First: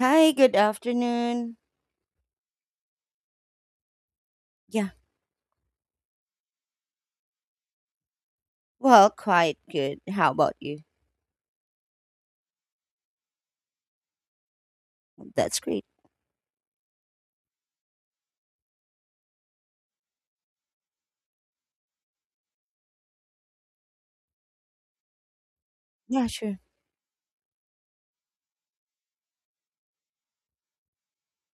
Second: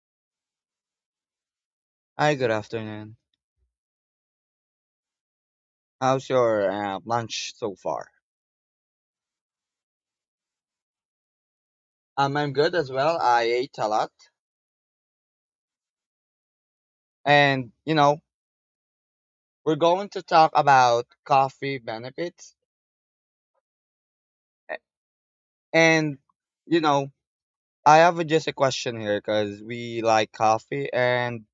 Hi, good afternoon. Hi, good afternoon. Yeah, How's your lunch so far? well, quite good. How about you? I'm good as well. I ate a lot. That's great. And, you know, we're going to talk about coffee benefits. A- And, Yeah, sure. you know, just a question here because we like coffee. And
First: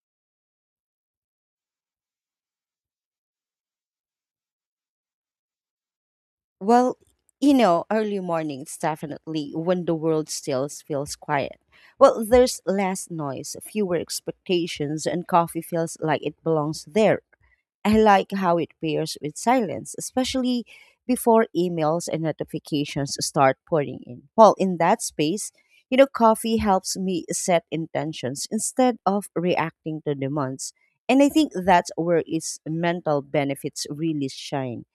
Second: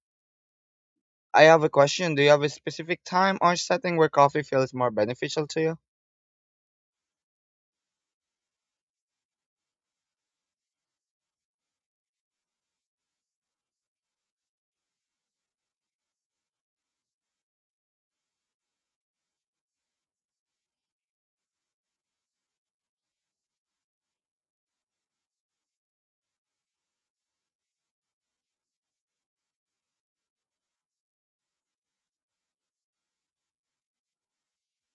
I have a question. Do you have a specific time or setting where coffee feels more beneficial to you? Well, Early mornings definitely, when the world still feels quiet. There's less noise, fewer expectations, and coffee feels like it belongs there. I like how it pairs with silence, especially before emails and notifications start pouring in. In that space, coffee helps me set intentions instead of reacting to demands. And I think that's where its mental benefits really shine.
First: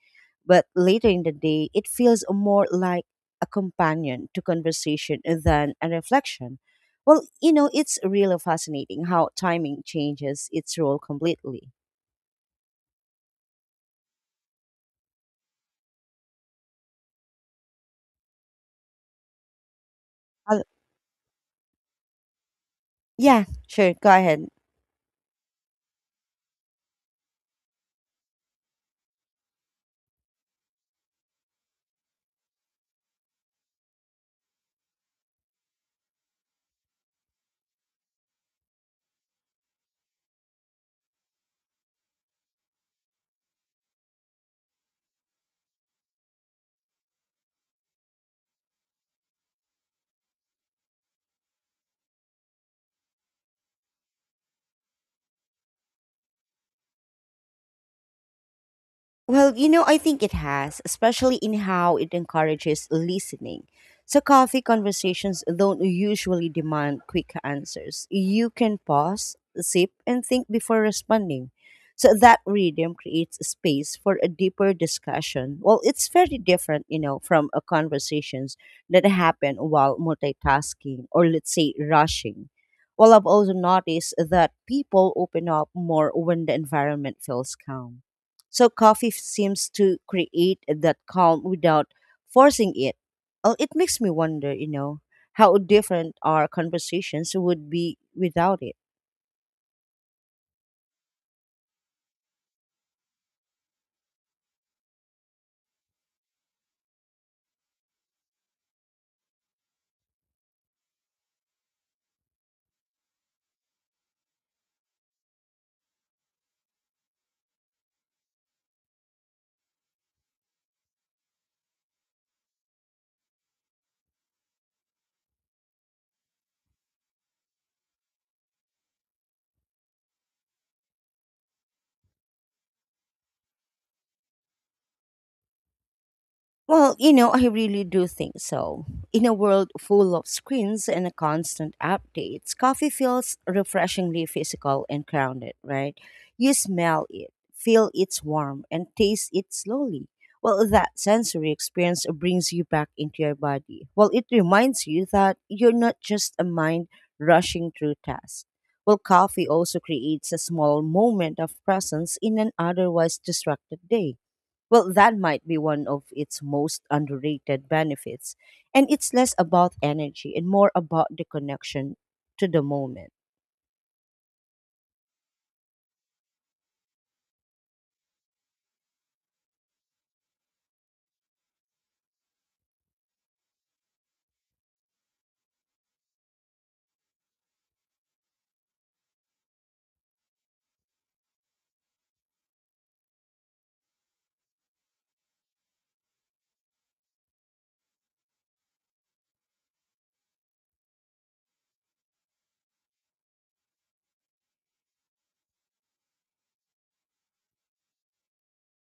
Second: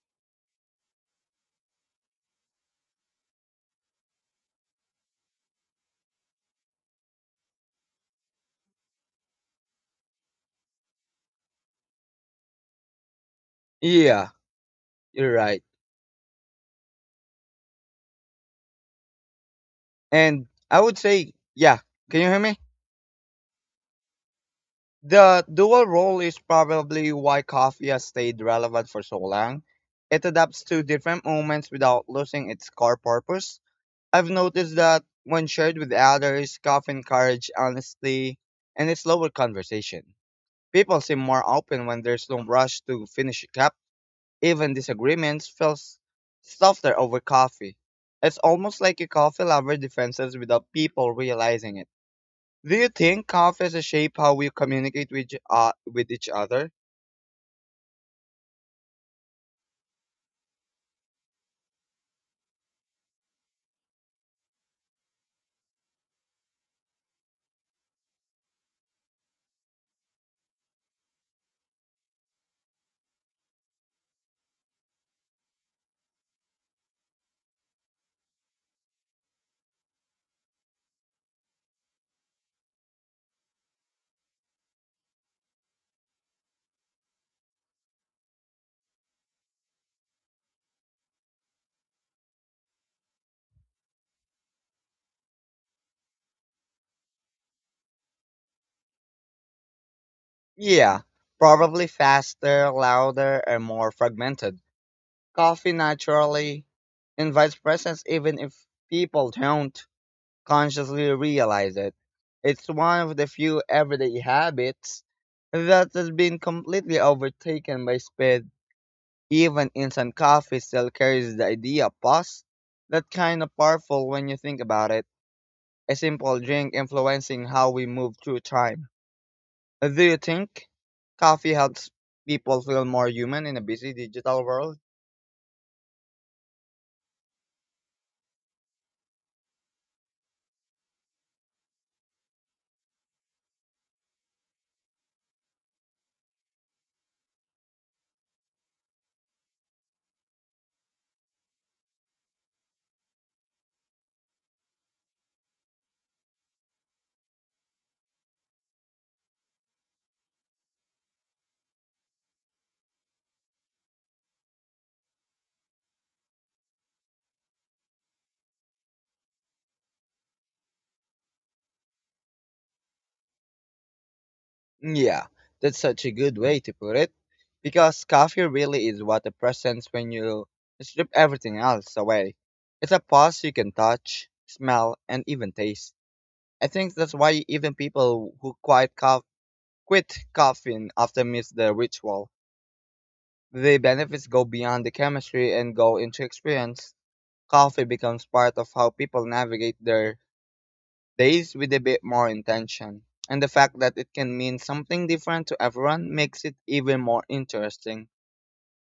But later in the day, it feels more like a companion to conversation than a reflection. It's really fascinating how timing changes its role completely. Yeah, you're right. And Uh, I would say, yeah. Can you hear me? yeah, sure. Go ahead. The dual role is probably why coffee has stayed relevant for so long. It adapts to different moments without losing its core purpose. I've noticed that when shared with others, coffee encourages honesty and a slower conversation. People seem more open when there's no rush to finish a cup. Even disagreements feel softer over coffee. It's almost like a coffee lover defenses without people realizing it. Do you think coffees shape how we communicate with with each other? I think it has, especially in how it encourages listening. So coffee conversations don't usually demand quick answers. You can pause, sip, and think before responding. So that rhythm creates space for a deeper discussion. It's very different, from conversations that happen while multitasking or, let's say, rushing. I've also noticed that people open up more when the environment feels calm. So coffee seems to create that calm without forcing it. Oh, it makes me wonder, how different our conversations would be without it. Yeah, probably faster, louder, and more fragmented. Coffee naturally invites presence even if people don't consciously realize it. It's one of the few everyday habits that has been completely overtaken by speed. Even instant coffee still carries the idea of pause. That kind of powerful when you think about it. A simple drink influencing how we move through time. Do you think coffee helps people feel more human in a busy digital world? I really do think so. In a world full of screens and constant updates, coffee feels refreshingly physical and grounded, right? You smell it, feel its warmth, and taste it slowly. That sensory experience brings you back into your body. It reminds you that you're not just a mind rushing through tasks. Coffee also creates a small moment of presence in an otherwise distracted day. That might be one of its most underrated benefits. And it's less about energy and more about the connection to the moment. Yeah, that's such a good way to put it. Because coffee really is what a presence when you strip everything else away. It's a pause you can touch, smell, and even taste. I think that's why even people who quit coughing after miss the ritual. The benefits go beyond the chemistry and go into experience. Coffee becomes part of how people navigate their days with a bit more intention. And the fact that it can mean something different to everyone makes it even more interesting.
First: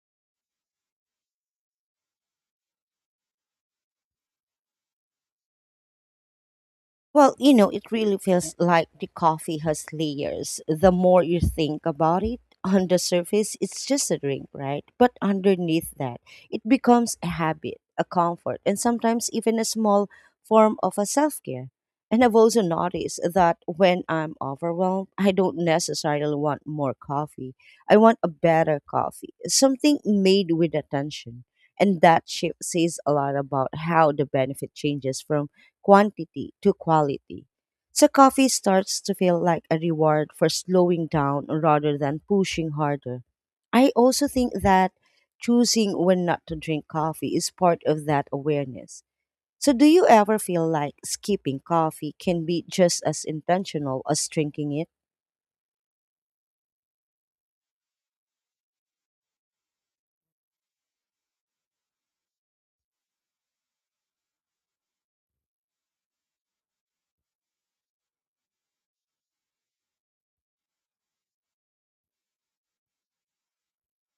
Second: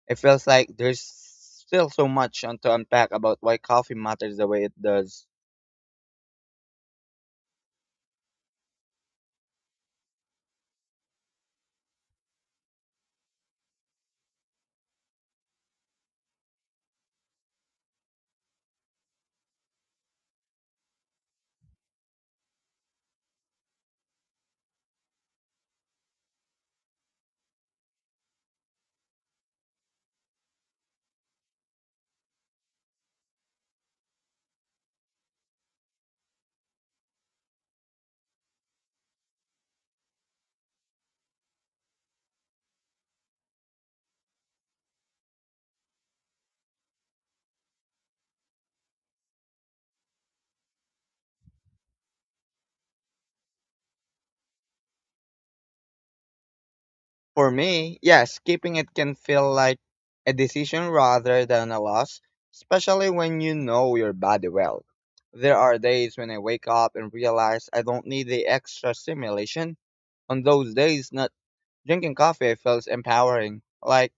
It feels like there's still to unpack about why coffee matters the way it does. It really feels like the coffee has layers. The more you think about it, on the surface, it's just a drink, right? But underneath that, it becomes a habit, a comfort, and sometimes even a small form of a self care. And I've also noticed that when I'm overwhelmed, I don't necessarily want more coffee. I want a better coffee, something made with attention. And that shift says a lot about how the benefit changes from quantity to quality. So coffee starts to feel like a reward for slowing down rather than pushing harder. I also think that choosing when not to drink coffee is part of that awareness. So, do you ever feel like skipping coffee can be just as intentional as drinking it? For me, yes, keeping it can feel like a decision rather than a loss, especially when you know your body well. There are days when I wake up and realize I don't need the extra stimulation. On those days, not drinking coffee feels empowering, like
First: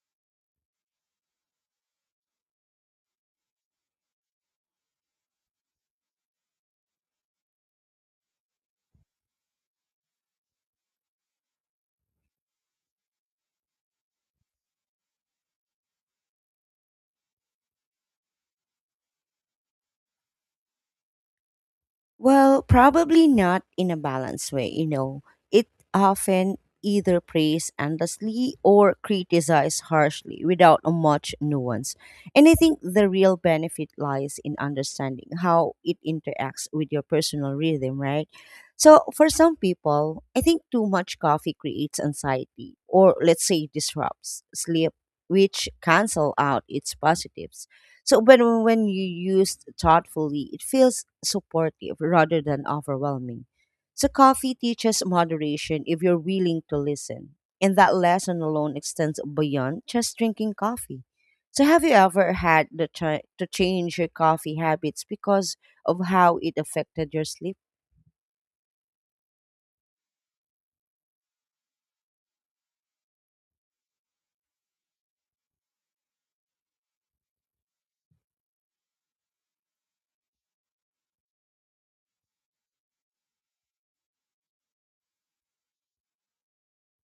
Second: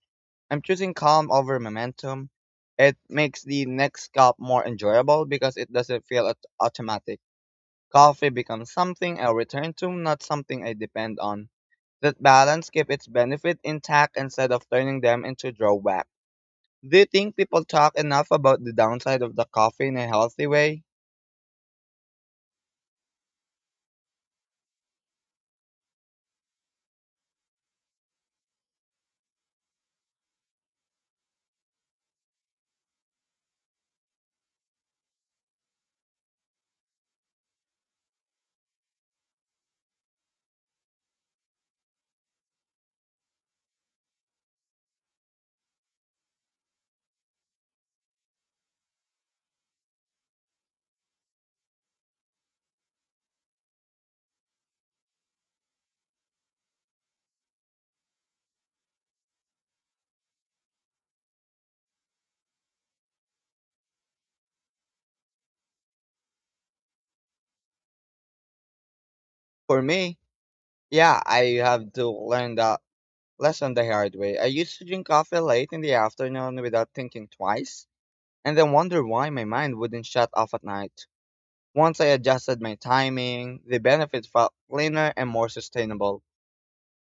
I'm choosing calm over momentum. It makes the next cup more enjoyable because it doesn't feel automatic. Coffee becomes something I return to, not something I depend on. That balance keeps its benefit intact instead of turning them into drawbacks. Do you think people talk enough about the downside of the coffee in a healthy way? Well, probably not in a balanced way, you know. It often either praised endlessly or criticized harshly without a much nuance. And I think the real benefit lies in understanding how it interacts with your personal rhythm, right? So, for some people, I think too much coffee creates anxiety or, let's say, disrupts sleep, which cancel out its positives. So when you used thoughtfully, it feels supportive rather than overwhelming. So coffee teaches moderation if you're willing to listen. And that lesson alone extends beyond just drinking coffee. So have you ever had the to change your coffee habits because of how it affected your sleep? For me, yeah, I have to learn that lesson the hard way. I used to drink coffee late in the afternoon without thinking twice, and then wonder why my mind wouldn't shut off at night. Once I adjusted my timing, the benefits felt cleaner and more sustainable.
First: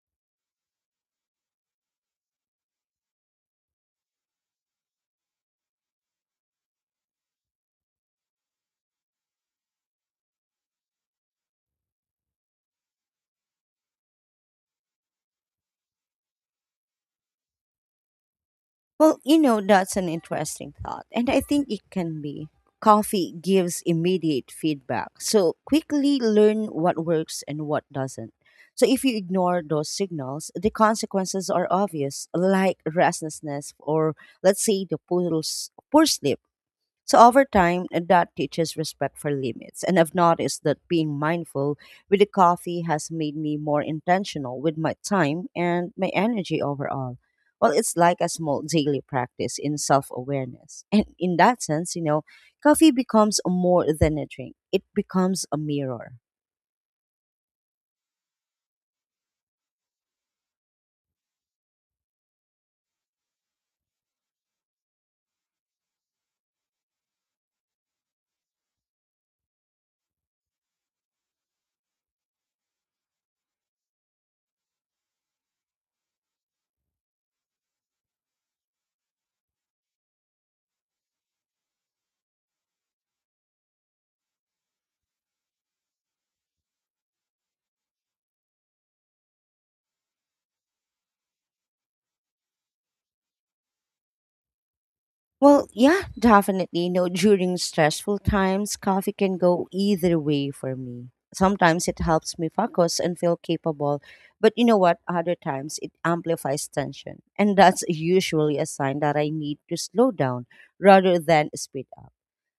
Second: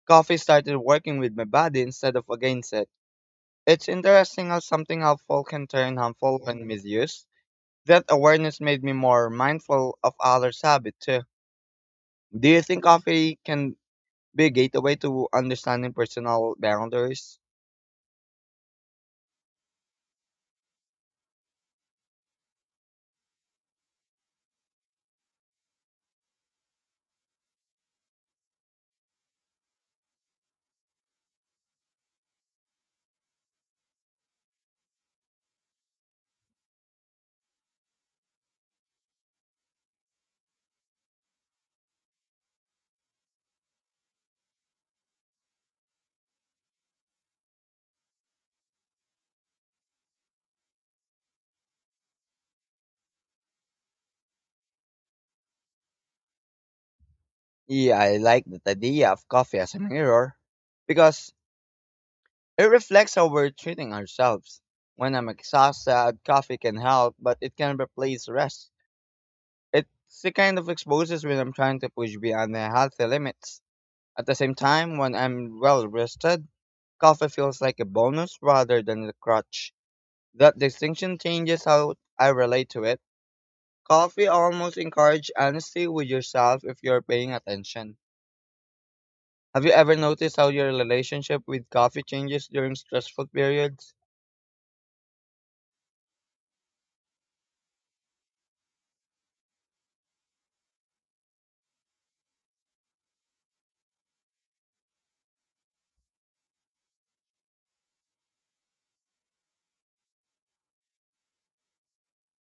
Coffee started working with my body instead of against it. It's interesting how something helpful can turn harmful when misused. That awareness made me more mindful of others' habits too. Do you think coffee can be a gateway to understanding personal boundaries? That's an interesting thought. And I think it can be. Coffee gives immediate feedback. So quickly learn what works and what doesn't. So if you ignore those signals, the consequences are obvious, like restlessness or, let's say, the poor sleep. So over time, that teaches respect for limits. And I've noticed that being mindful with the coffee has made me more intentional with my time and my energy overall. It's like a small daily practice in self awareness. And in that sense, coffee becomes more than a drink, it becomes a mirror. Yeah, I like that idea of coffee as a mirror because it reflects how we're treating ourselves. When I'm exhausted, coffee can help, but it can replace rest. It's the kind of exposes when I'm trying to push beyond the healthy limits. At the same time, when I'm well rested, coffee feels like a bonus rather than a crutch. That distinction changes how I relate to it. Coffee almost encourages honesty with yourself if you're paying attention. Have you ever noticed how your relationship with coffee changes during stressful periods? Well, yeah, definitely. You during stressful times, coffee can go either way for me. Sometimes it helps me focus and feel capable, but you know what? Other times it amplifies tension, and that's usually a sign that I need to slow down rather than speed up.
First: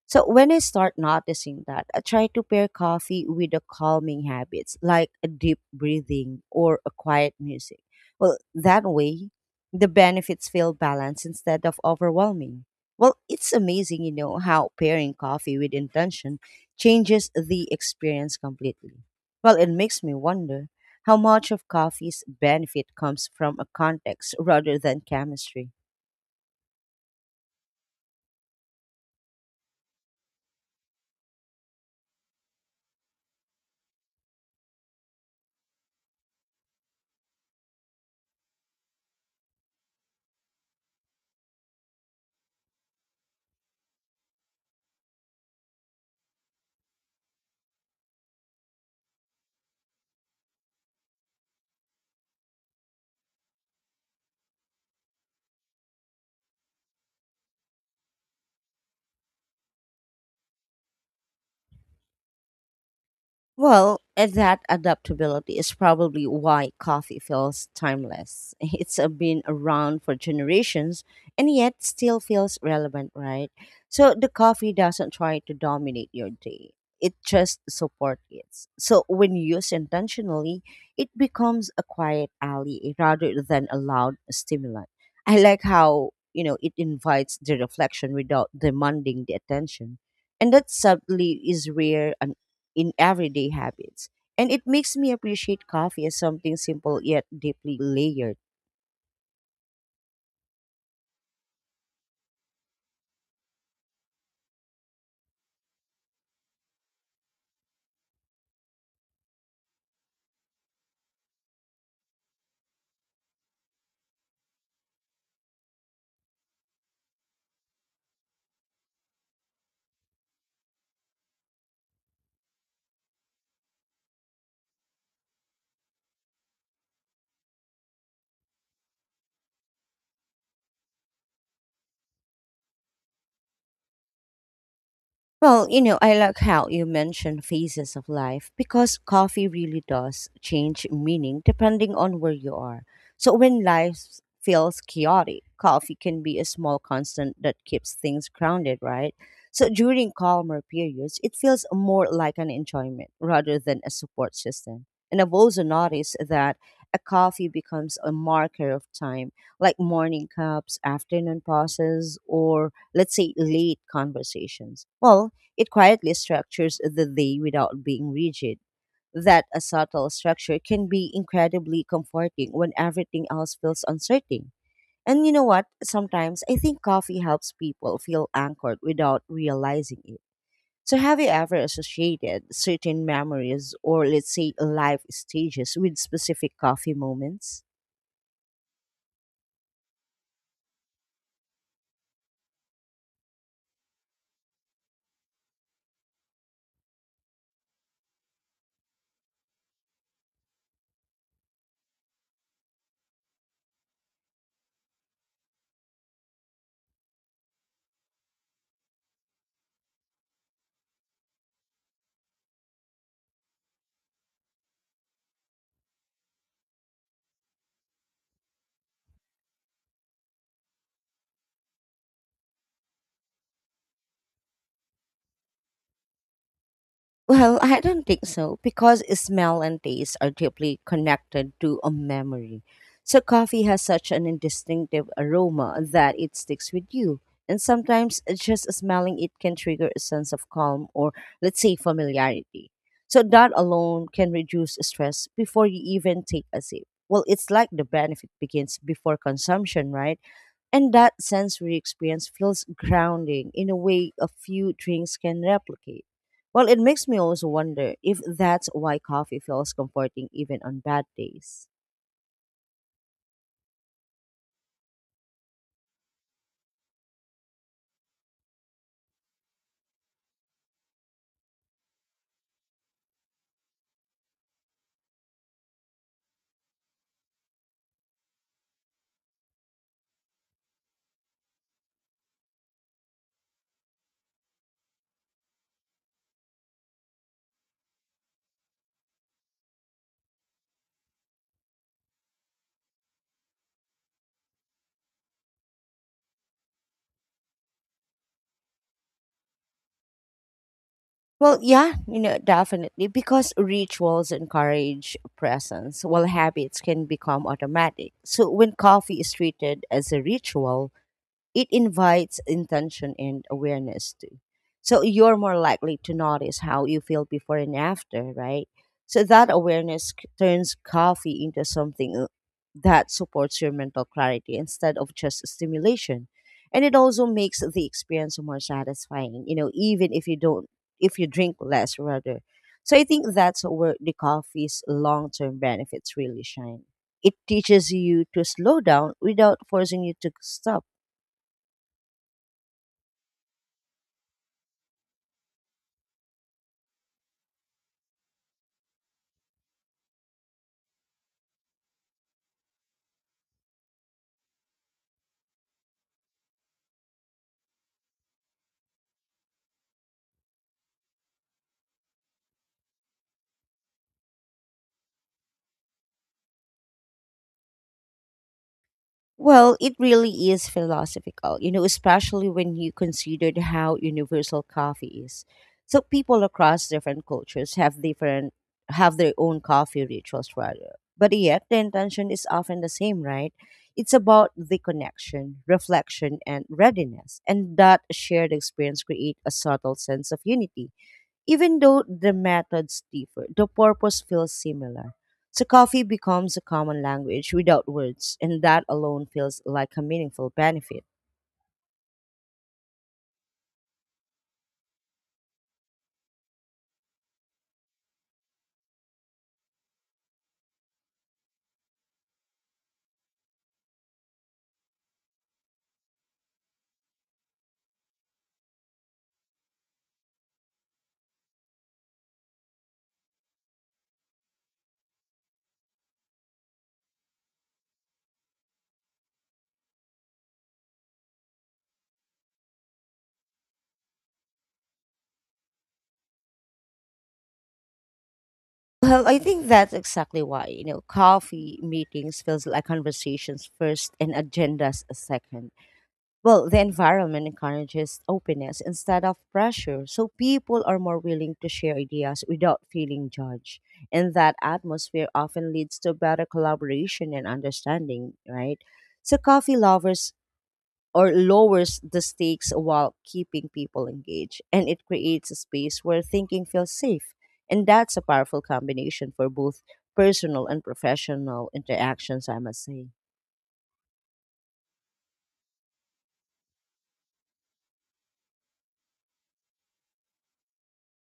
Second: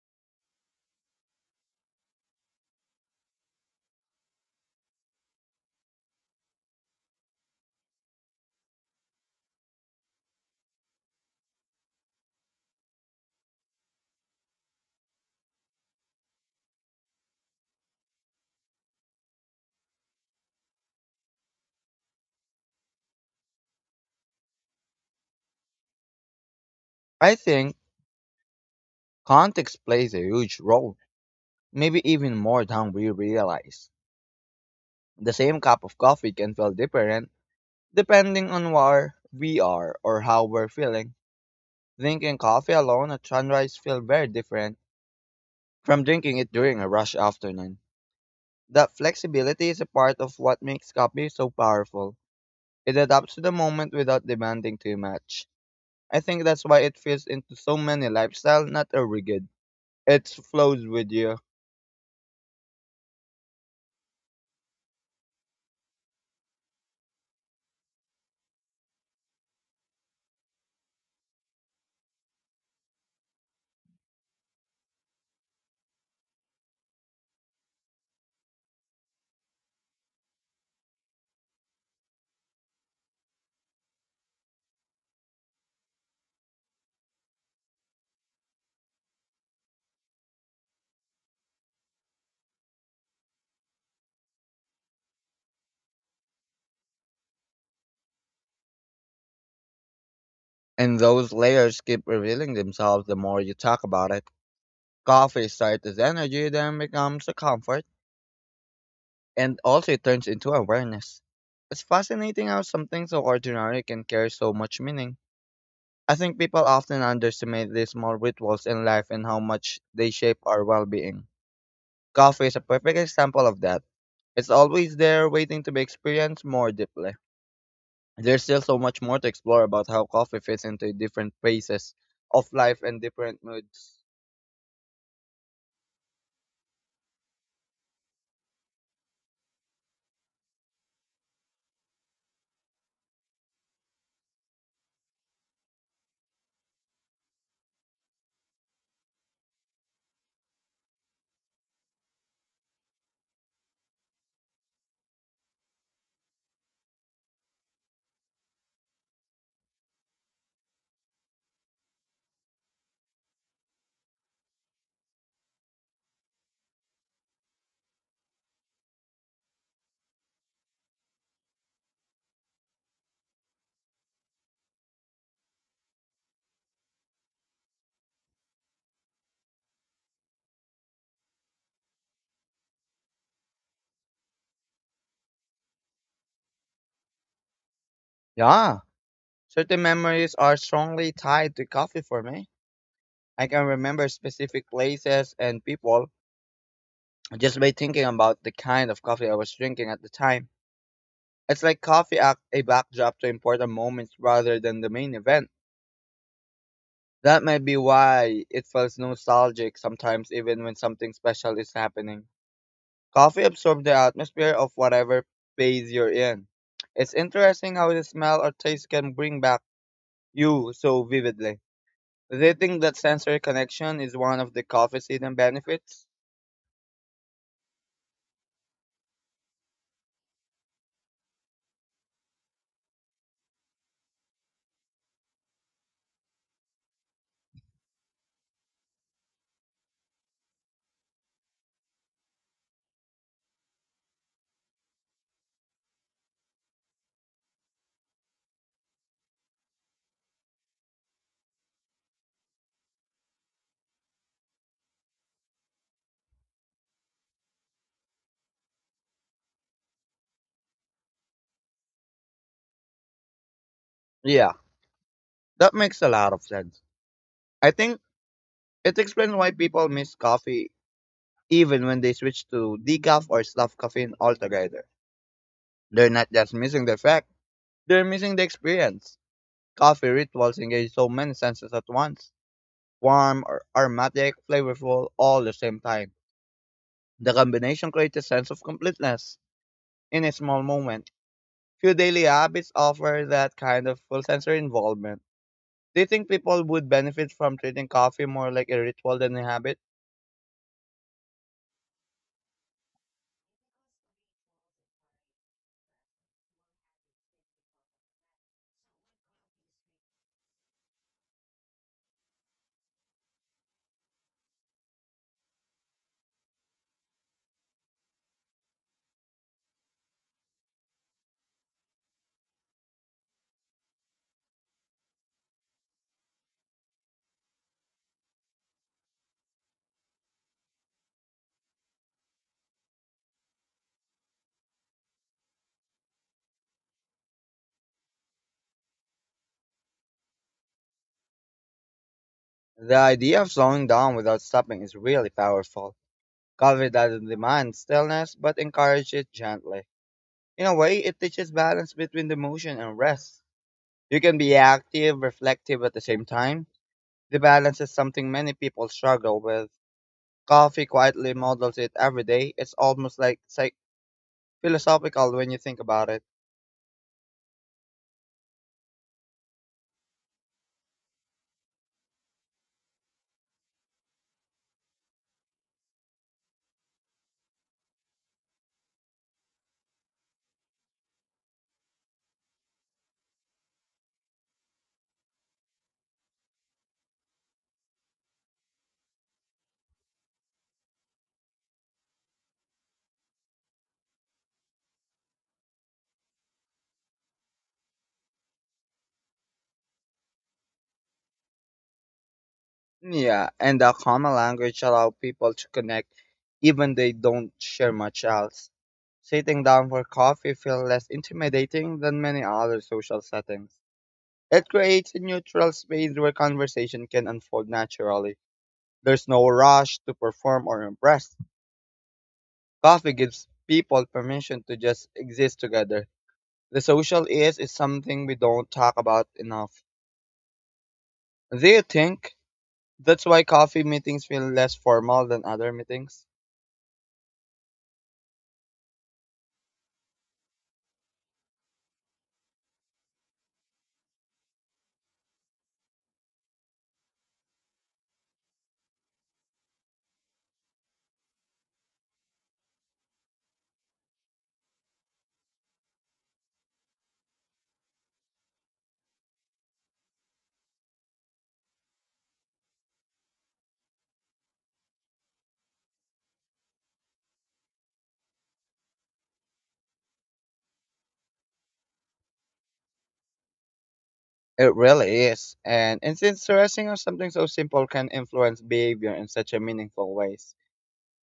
So when I start noticing that, I try to pair coffee with the calming habits like a deep breathing or a quiet music. That way, the benefits feel balanced instead of overwhelming. It's amazing, how pairing coffee with intention changes the experience completely. It makes me wonder how much of coffee's benefit comes from a context rather than chemistry. I think context plays a huge role, maybe even more than we realize. The same cup of coffee can feel different depending on where we are or how we're feeling. Drinking coffee alone at sunrise feels very different from drinking it during a rush afternoon. That flexibility is a part of what makes coffee so powerful. It adapts to the moment without demanding too much. I think that's why it fits into so many lifestyles, not a rigid. It flows with you. That adaptability is probably why coffee feels timeless. It's been around for generations and yet still feels relevant, right? So the coffee doesn't try to dominate your day. It just supports it. So when used intentionally, it becomes a quiet ally rather than a loud stimulant. I like how, it invites the reflection without demanding the attention. And that subtly is rare in everyday habits. And it makes me appreciate coffee as something simple yet deeply layered. And those layers keep revealing themselves the more you talk about it. Coffee starts as energy, then becomes a comfort, and also it turns into awareness. It's fascinating how something so ordinary can carry so much meaning. I think people often underestimate these small rituals in life and how much they shape our well being. Coffee is a perfect example of that. It's always there waiting to be experienced more deeply. There's still so much more to explore about how coffee fits into different phases of life and different moods. I like how you mentioned phases of life, because coffee really does change meaning depending on where you are. So when life feels chaotic, coffee can be a small constant that keeps things grounded, right? So during calmer periods, it feels more like an enjoyment rather than a support system. And I've also noticed that a coffee becomes a marker of time, like morning cups, afternoon pauses, or, let's say, late conversations. It quietly structures the day without being rigid. That a subtle structure can be incredibly comforting when everything else feels uncertain. And you know what? Sometimes I think coffee helps people feel anchored without realizing it. So, have you ever associated certain memories or, let's say, life stages with specific coffee moments? Yeah, certain memories are strongly tied to coffee for me. I can remember specific places and people just by thinking about the kind of coffee I was drinking at the time. It's like coffee act a backdrop to important moments rather than the main event. That might be why it feels nostalgic sometimes even when something special is happening. Coffee absorbs the atmosphere of whatever phase you're in. It's interesting how the smell or taste can bring back you so vividly. Do you think that sensory connection is one of the coffee's hidden benefits? Well, I don't think so, because smell and taste are deeply connected to a memory. So coffee has such an distinctive aroma that it sticks with you. And sometimes just smelling it can trigger a sense of calm or, let's say, familiarity. So that alone can reduce stress before you even take a sip. It's like the benefit begins before consumption, right? And that sensory experience feels grounding in a way a few drinks can replicate. It makes me also wonder if that's why coffee feels comforting even on bad days. Yeah, that makes a lot of sense. I think it explains why people miss coffee even when they switch to decaf or soft caffeine altogether. They're not just missing the effect, they're missing the experience. Coffee rituals engage so many senses at once warm, aromatic, flavorful, all at the same time. The combination creates a sense of completeness in a small moment. Few daily habits offer that kind of full sensory involvement. Do you think people would benefit from treating coffee more like a ritual than a habit? Well, yeah, definitely. Because rituals encourage presence, while habits can become automatic. So when coffee is treated as a ritual, it invites intention and awareness too. So you're more likely to notice how you feel before and after, right? So that awareness turns coffee into something that supports your mental clarity instead of just stimulation. And it also makes the experience more satisfying, even if you don't, if you drink less rather. So I think that's where the coffee's long term benefits really shine. It teaches you to slow down without forcing you to stop. The idea of slowing down without stopping is really powerful. Coffee doesn't demand stillness, but encourages it gently. In a way, it teaches balance between the motion and rest. You can be active, reflective at the same time. The balance is something many people struggle with. Coffee quietly models it every day. It's almost like philosophical when you think about it. It really is philosophical, especially when you considered how universal coffee is. So people across different cultures have their own coffee rituals rather. But yet the intention is often the same, right? It's about the connection, reflection and readiness. And that shared experience create a subtle sense of unity, even though the methods differ, the purpose feels similar. So coffee becomes a common language without words, and that alone feels like a meaningful benefit. Yeah, and the common language allows people to connect even they don't share much else. Sitting down for coffee feels less intimidating than many other social settings. It creates a neutral space where conversation can unfold naturally. There's no rush to perform or impress. Coffee gives people permission to just exist together. The social is something we don't talk about enough. Do you think that's why coffee meetings feel less formal than other meetings? I think that's exactly why, coffee meetings feels like conversations first and agendas a second. The environment encourages openness instead of pressure, so people are more willing to share ideas without feeling judged. And that atmosphere often leads to better collaboration and understanding, right? So, coffee lovers or lowers the stakes while keeping people engaged, and it creates a space where thinking feels safe. And that's a powerful combination for both personal and professional interactions, I must say. It really is. And it's interesting how something so simple can influence behavior in such a meaningful ways.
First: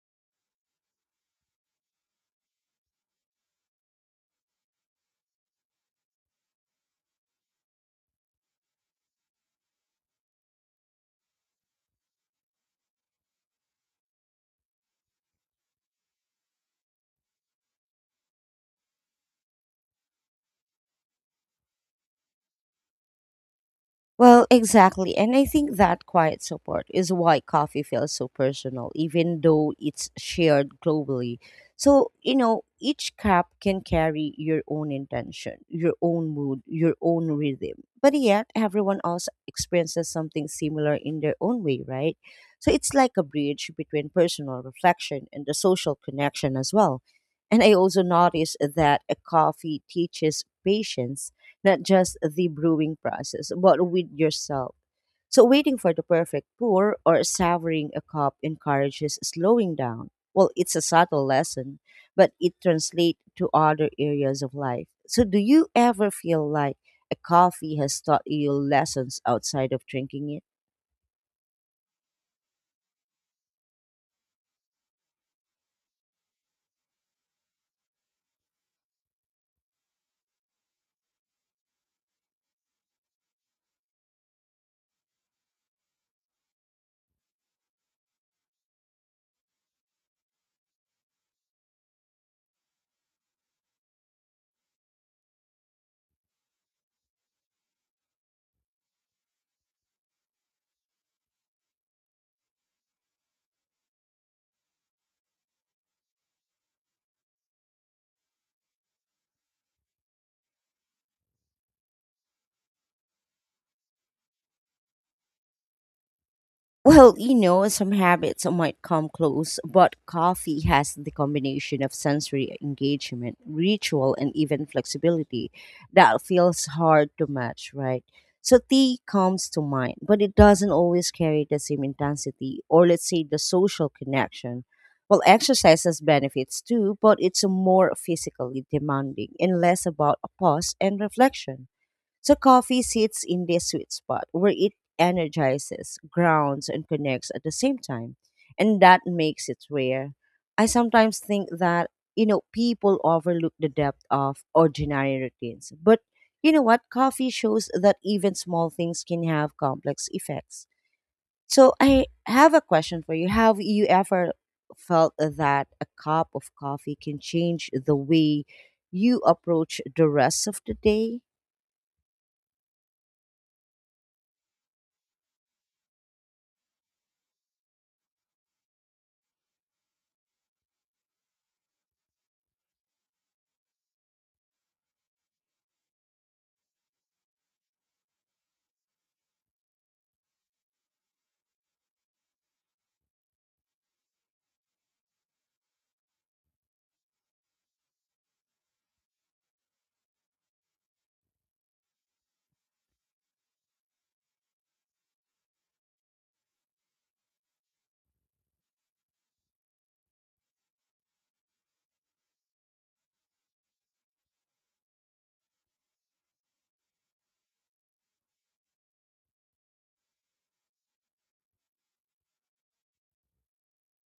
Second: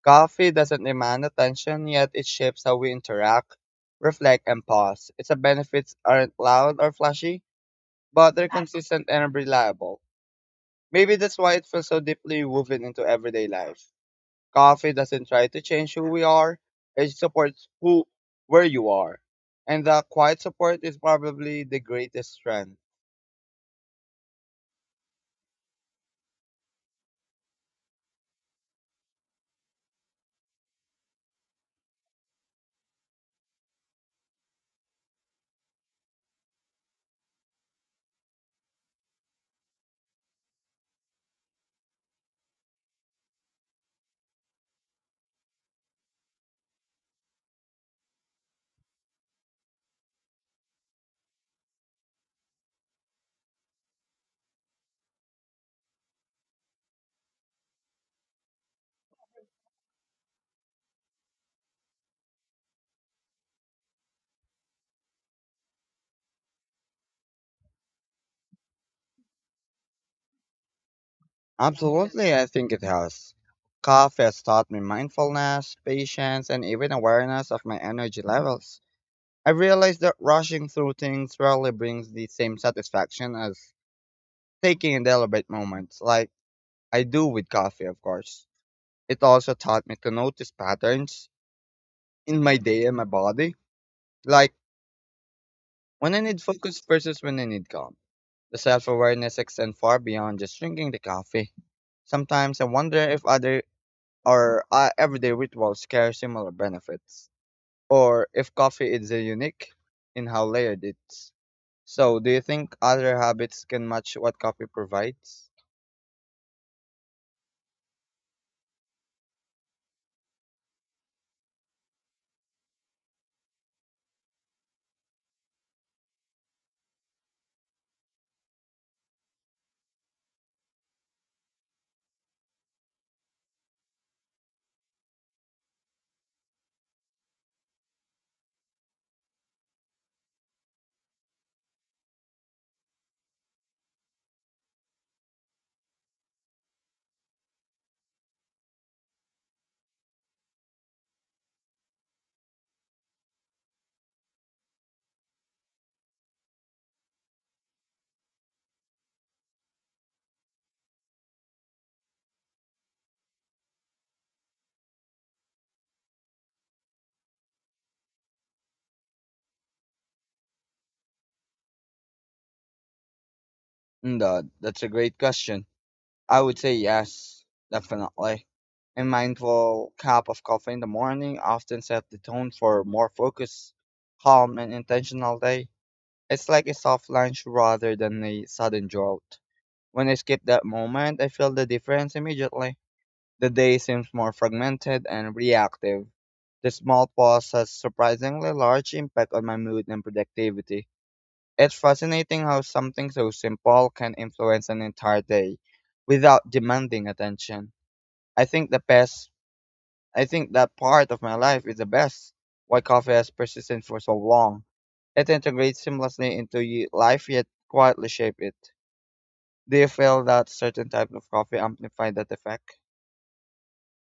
Coffee doesn't demand attention, yet it shapes how we interact, reflect, and pause. Its benefits aren't loud or flashy, but they're consistent and reliable. Maybe that's why it feels so deeply woven into everyday life. Coffee doesn't try to change who we are, it supports who where you are. And that quiet support is probably the greatest strength. Well, exactly. And I think that quiet support is why coffee feels so personal, even though it's shared globally. So, each cup can carry your own intention, your own mood, your own rhythm. But yet, everyone else experiences something similar in their own way, right? So it's like a bridge between personal reflection and the social connection as well. And I also noticed that a coffee teaches patience, not just the brewing process, but with yourself. So, waiting for the perfect pour or savoring a cup encourages slowing down. It's a subtle lesson, but it translates to other areas of life. So, do you ever feel like a coffee has taught you lessons outside of drinking it? Absolutely, I think it has. Coffee has taught me mindfulness, patience, and even awareness of my energy levels. I realized that rushing through things rarely brings the same satisfaction as taking in deliberate moments, like I do with coffee, of course. It also taught me to notice patterns in my day and my body, like when I need focus versus when I need calm. The self awareness extends far beyond just drinking the coffee. Sometimes I wonder if other or everyday rituals carry similar benefits, or if coffee is unique in how layered it's. So, do you think other habits can match what coffee provides? Some habits might come close, but coffee has the combination of sensory engagement, ritual, and even flexibility that feels hard to match, right? So tea comes to mind, but it doesn't always carry the same intensity or, let's say, the social connection. Well, exercise has benefits too, but it's more physically demanding and less about a pause and reflection. So coffee sits in this sweet spot where it energizes, grounds, and connects at the same time. And that makes it rare. I sometimes think that, you know, people overlook the depth of ordinary routines. But you know what? Coffee shows that even small things can have complex effects. So I have a question for you. Have you ever felt that a cup of coffee can change the way you approach the rest of the day? That's a great question. I would say yes, definitely. A mindful cup of coffee in the morning often sets the tone for a more focused, calm, and intentional day. It's like a soft lunch rather than a sudden jolt. When I skip that moment, I feel the difference immediately. The day seems more fragmented and reactive. The small pause has surprisingly large impact on my mood and productivity. It's fascinating how something so simple can influence an entire day without demanding attention. I think the best I think that part of my life is the best why coffee has persisted for so long. It integrates seamlessly into life yet quietly shape it. Do you feel that certain types of coffee amplify that effect?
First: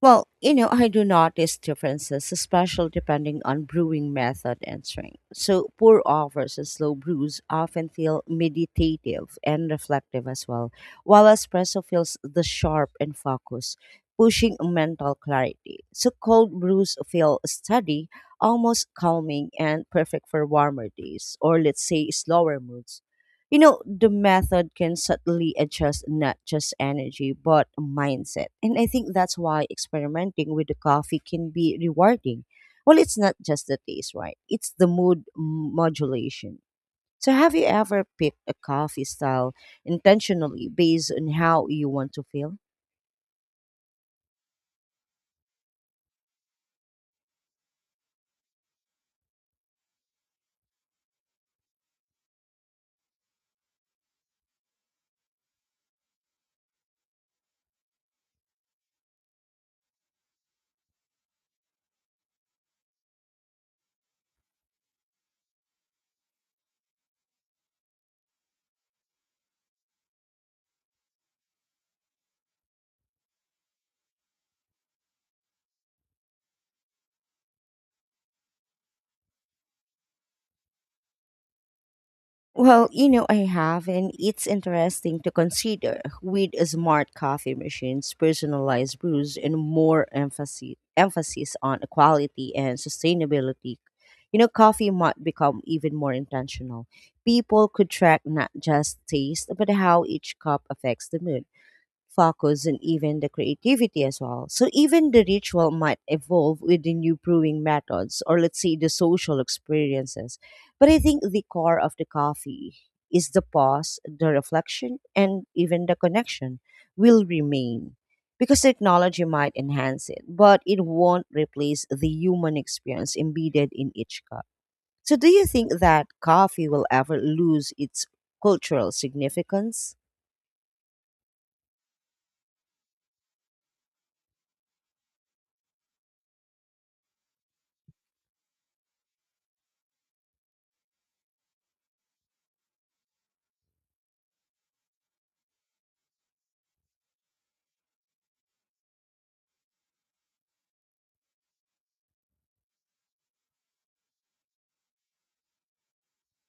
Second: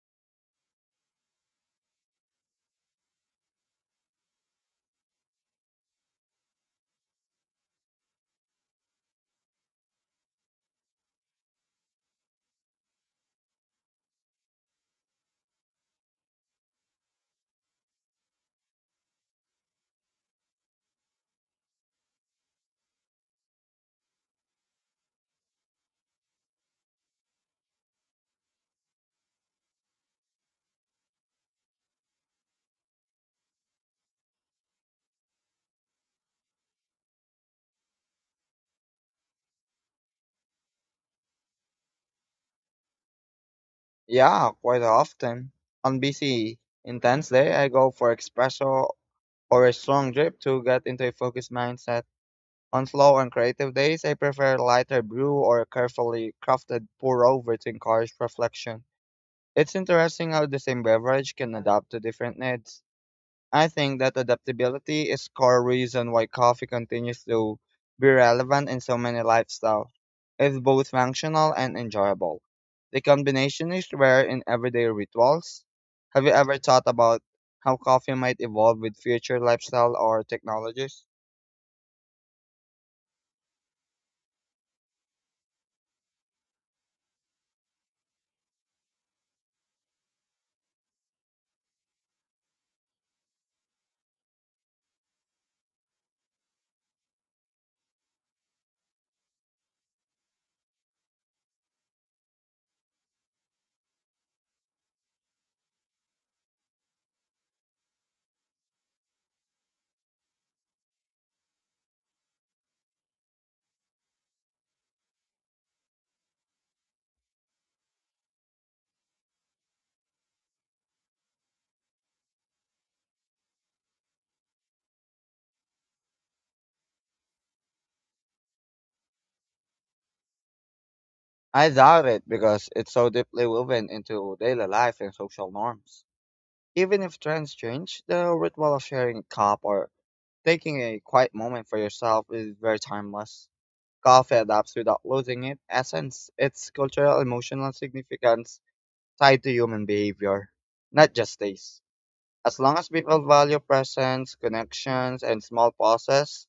Well, you know, I do notice differences, especially depending on brewing method and strength. So, pour overs and slow brews often feel meditative and reflective as well, while espresso feels the sharp and focus, pushing mental clarity. So, cold brews feel steady, almost calming, and perfect for warmer days, or let's say slower moods. You know, the method can subtly adjust not just energy, but mindset. And I think that's why experimenting with the coffee can be rewarding. Well, it's not just the taste, right? It's the mood modulation. So, have you ever picked a coffee style intentionally based on how you want to feel? Yeah, quite often. On busy, intense day, I go for espresso or a strong drip to get into a focused mindset. On slow and creative days, I prefer lighter brew or a carefully crafted pour over to encourage reflection. It's interesting how the same beverage can adapt to different needs. I think that adaptability is core reason why coffee continues to be relevant in so many lifestyles. It's both functional and enjoyable. The combination is rare in everyday rituals. Have you ever thought about how coffee might evolve with future lifestyle or technologies? Well, you know, I have, and it's interesting to consider with smart coffee machines, personalized brews, and more emphasis on quality and sustainability. You know, coffee might become even more intentional. People could track not just taste, but how each cup affects the mood focus, and even the creativity as well. So even the ritual might evolve with the new brewing methods or let's say the social experiences. But I think the core of the coffee is the pause, the reflection, and even the connection will remain. Because technology might enhance it, but it won't replace the human experience embedded in each cup. So, do you think that coffee will ever lose its cultural significance? I doubt it because it's so deeply woven into daily life and social norms. Even if trends change, the ritual of sharing a cup or taking a quiet moment for yourself is very timeless. Coffee adapts without losing its essence, its cultural emotional significance tied to human behavior, not just taste. As long as people value presence, connections, and small pauses,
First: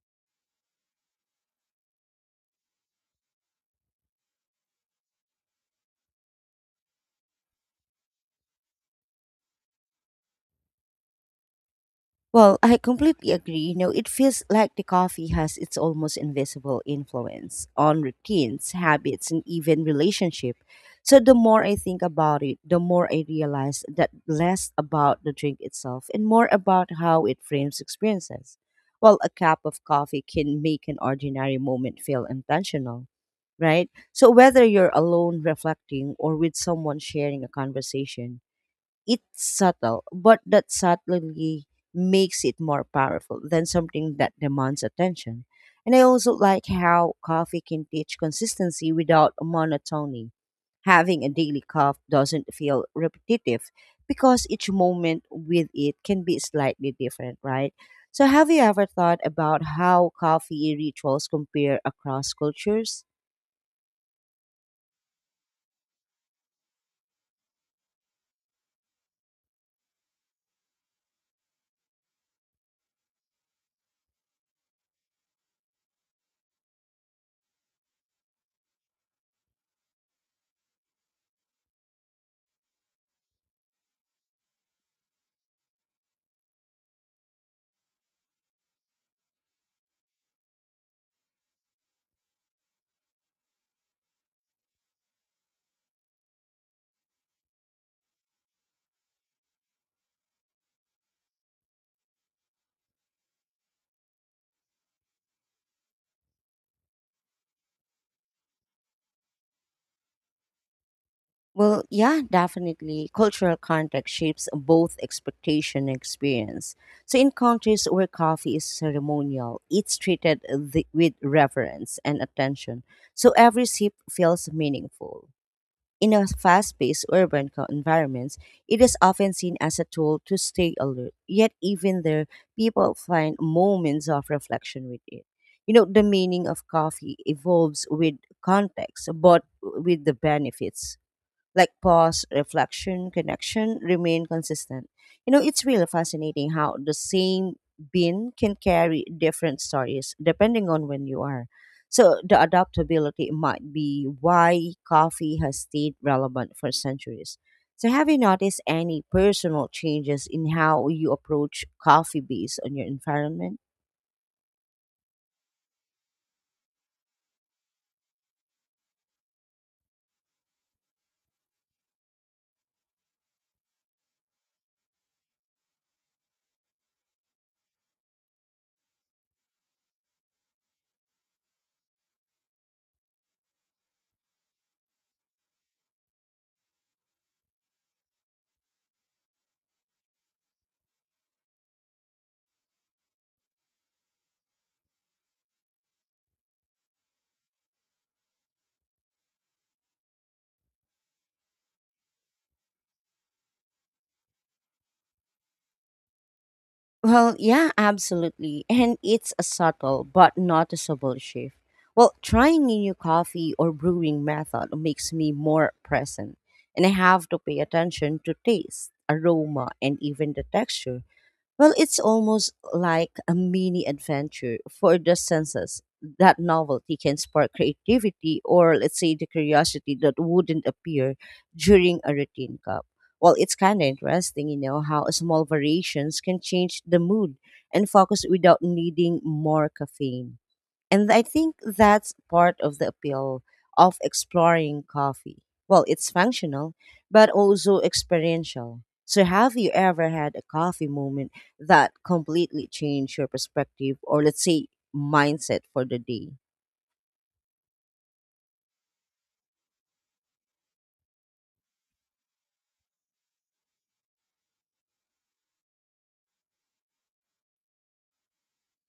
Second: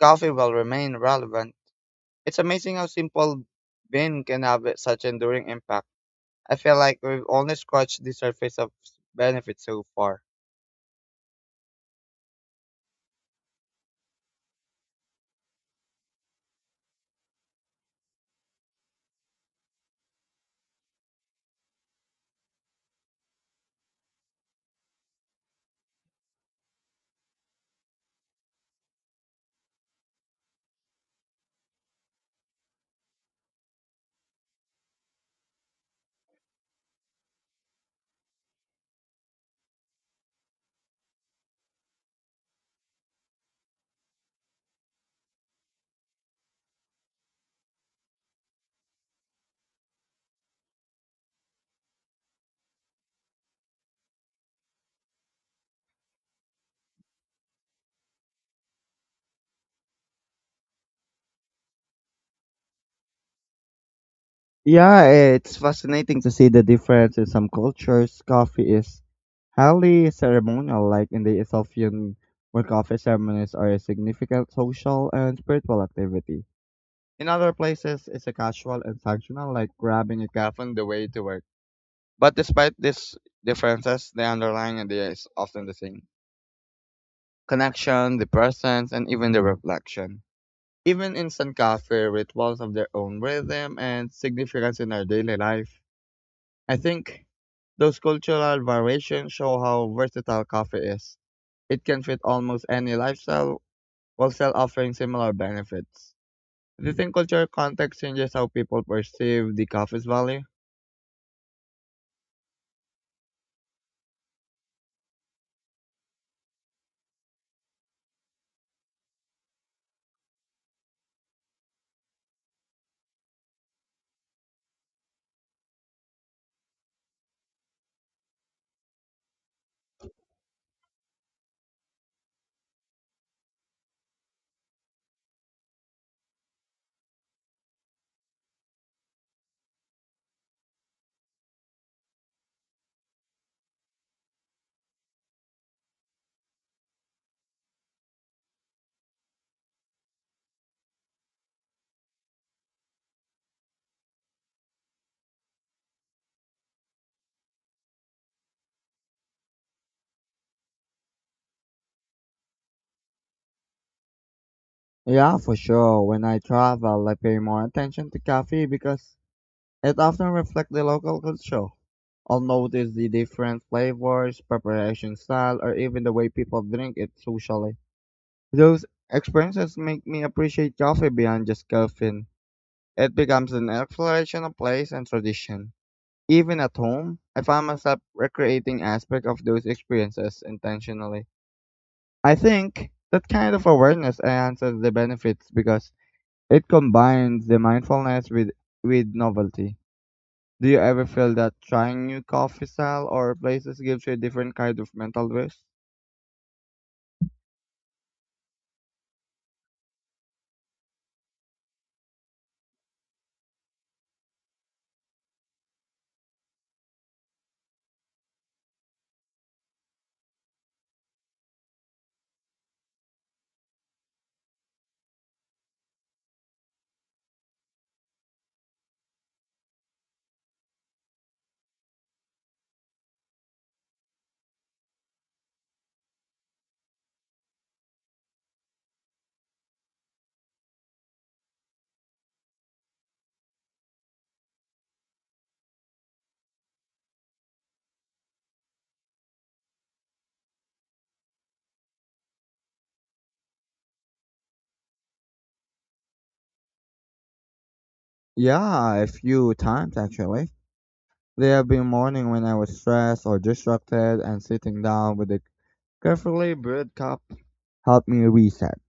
coffee will remain relevant. It's amazing how simple bean can have such enduring impact. I feel like we've only scratched the surface of benefits so far. Well, I completely agree. You know, it feels like the coffee has its almost invisible influence on routines, habits, and even relationship. So the more I think about it, the more I realize that less about the drink itself and more about how it frames experiences. Well, a cup of coffee can make an ordinary moment feel intentional, right? So whether you're alone reflecting or with someone sharing a conversation, it's subtle, but that subtlety makes it more powerful than something that demands attention. And I also like how coffee can teach consistency without monotony. Having a daily cup doesn't feel repetitive because each moment with it can be slightly different, right? So, have you ever thought about how coffee rituals compare across cultures? Yeah, it's fascinating to see the difference in some cultures. Coffee is highly ceremonial, like in the Ethiopian, where coffee ceremonies are a significant social and spiritual activity. In other places, it's a casual and functional, like grabbing a coffee on the way to work. But despite these differences, the underlying idea is often the same connection, the presence, and even the reflection. Even instant coffee rituals of their own rhythm and significance in our daily life. I think those cultural variations show how versatile coffee is. It can fit almost any lifestyle while still offering similar benefits. Do you think cultural context changes how people perceive the coffee's value? Well, yeah, definitely. Cultural context shapes both expectation and experience. So, in countries where coffee is ceremonial, it's treated with reverence and attention. So, every sip feels meaningful. In a fast paced urban environments, it is often seen as a tool to stay alert. Yet, even there, people find moments of reflection with it. You know, the meaning of coffee evolves with context, but with the benefits like pause, reflection, connection remain consistent. You know, it's really fascinating how the same bean can carry different stories depending on when you are. So the adaptability might be why coffee has stayed relevant for centuries. So have you noticed any personal changes in how you approach coffee based on your environment? Yeah, for sure. When I travel, I pay more attention to coffee because it often reflects the local culture. I'll notice the different flavors, preparation style, or even the way people drink it socially. Those experiences make me appreciate coffee beyond just caffeine. It becomes an exploration of place and tradition. Even at home, I find myself recreating aspects of those experiences intentionally. I think that kind of awareness enhances the benefits because it combines the mindfulness with novelty. Do you ever feel that trying new coffee style or places gives you a different kind of mental rest? Well, yeah, absolutely. And it's a subtle but noticeable shift. Well, trying a new coffee or brewing method makes me more present, and I have to pay attention to taste, aroma, and even the texture. Well, it's almost like a mini adventure for the senses. That novelty can spark creativity or, let's say, the curiosity that wouldn't appear during a routine cup. Well, it's kind of interesting, you know, how small variations can change the mood and focus without needing more caffeine. And I think that's part of the appeal of exploring coffee. Well, it's functional, but also experiential. So, have you ever had a coffee moment that completely changed your perspective or, let's say, mindset for the day? Yeah, a few times actually. There have been morning when I was stressed or distracted, and sitting down with a carefully brewed cup helped me reset.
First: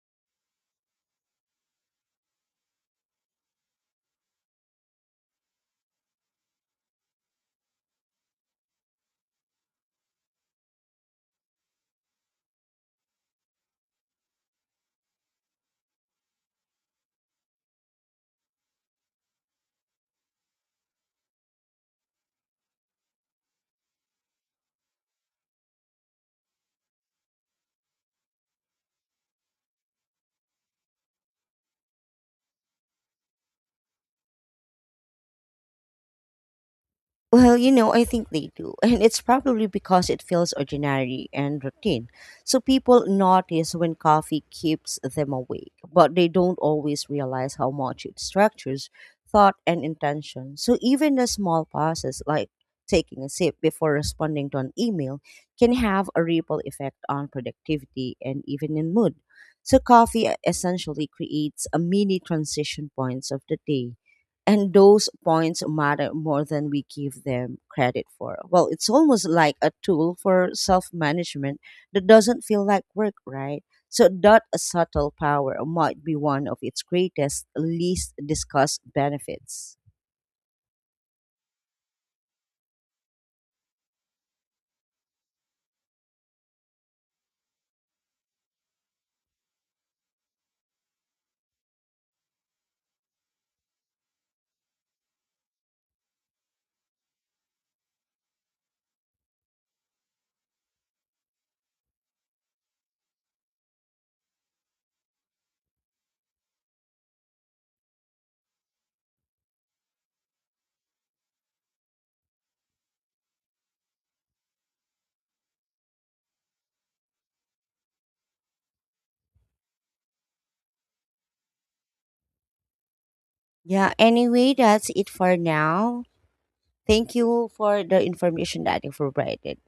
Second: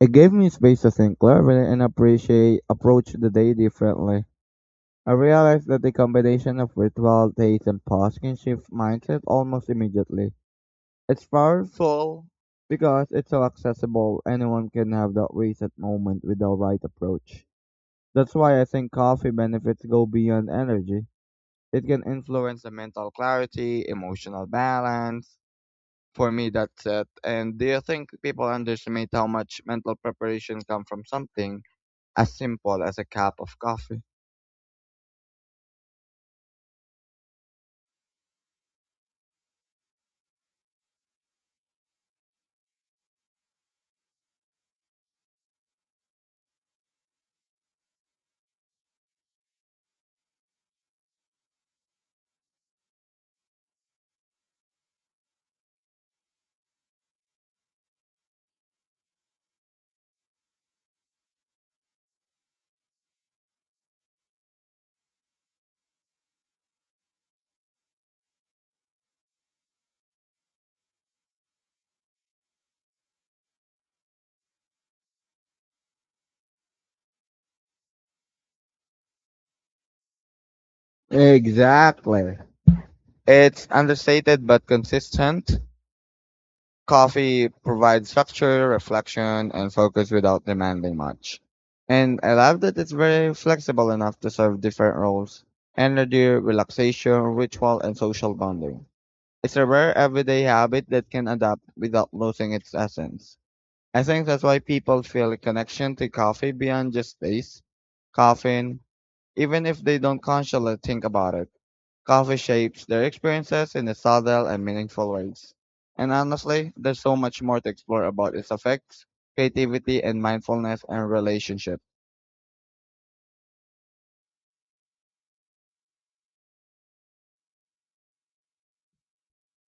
It gave me space to think clearly and appreciate approach the day differently. I realized that the combination of ritual, taste, and pause can shift mindset almost immediately. It's powerful because it's so accessible. Anyone can have that reset moment with the right approach. That's why I think coffee benefits go beyond energy. It can influence the mental clarity, emotional balance. For me, that's it. And do you think people underestimate how much mental preparation comes from something as simple as a cup of coffee? Well, you know, I think they do. And it's probably because it feels ordinary and routine. So people notice when coffee keeps them awake, but they don't always realize how much it structures thought and intention. So even a small pauses, like taking a sip before responding to an email can have a ripple effect on productivity and even in mood. So coffee essentially creates a mini transition points of the day and those points matter more than we give them credit for. Well, it's almost like a tool for self management that doesn't feel like work, right? So, that subtle power might be one of its greatest, least discussed benefits. Exactly. It's understated but consistent. Coffee provides structure, reflection, and focus without demanding much. And I love that it's very flexible enough to serve different roles energy, relaxation, ritual, and social bonding. It's a rare everyday habit that can adapt without losing its essence. I think that's why people feel a connection to coffee beyond just taste, caffeine, even if they don't consciously think about it. Coffee shapes their experiences in subtle and meaningful ways. And honestly, there's so much more to explore about its effects, creativity, and mindfulness and relationships. Yeah, anyway, that's it for now. Thank you for the information that you provided.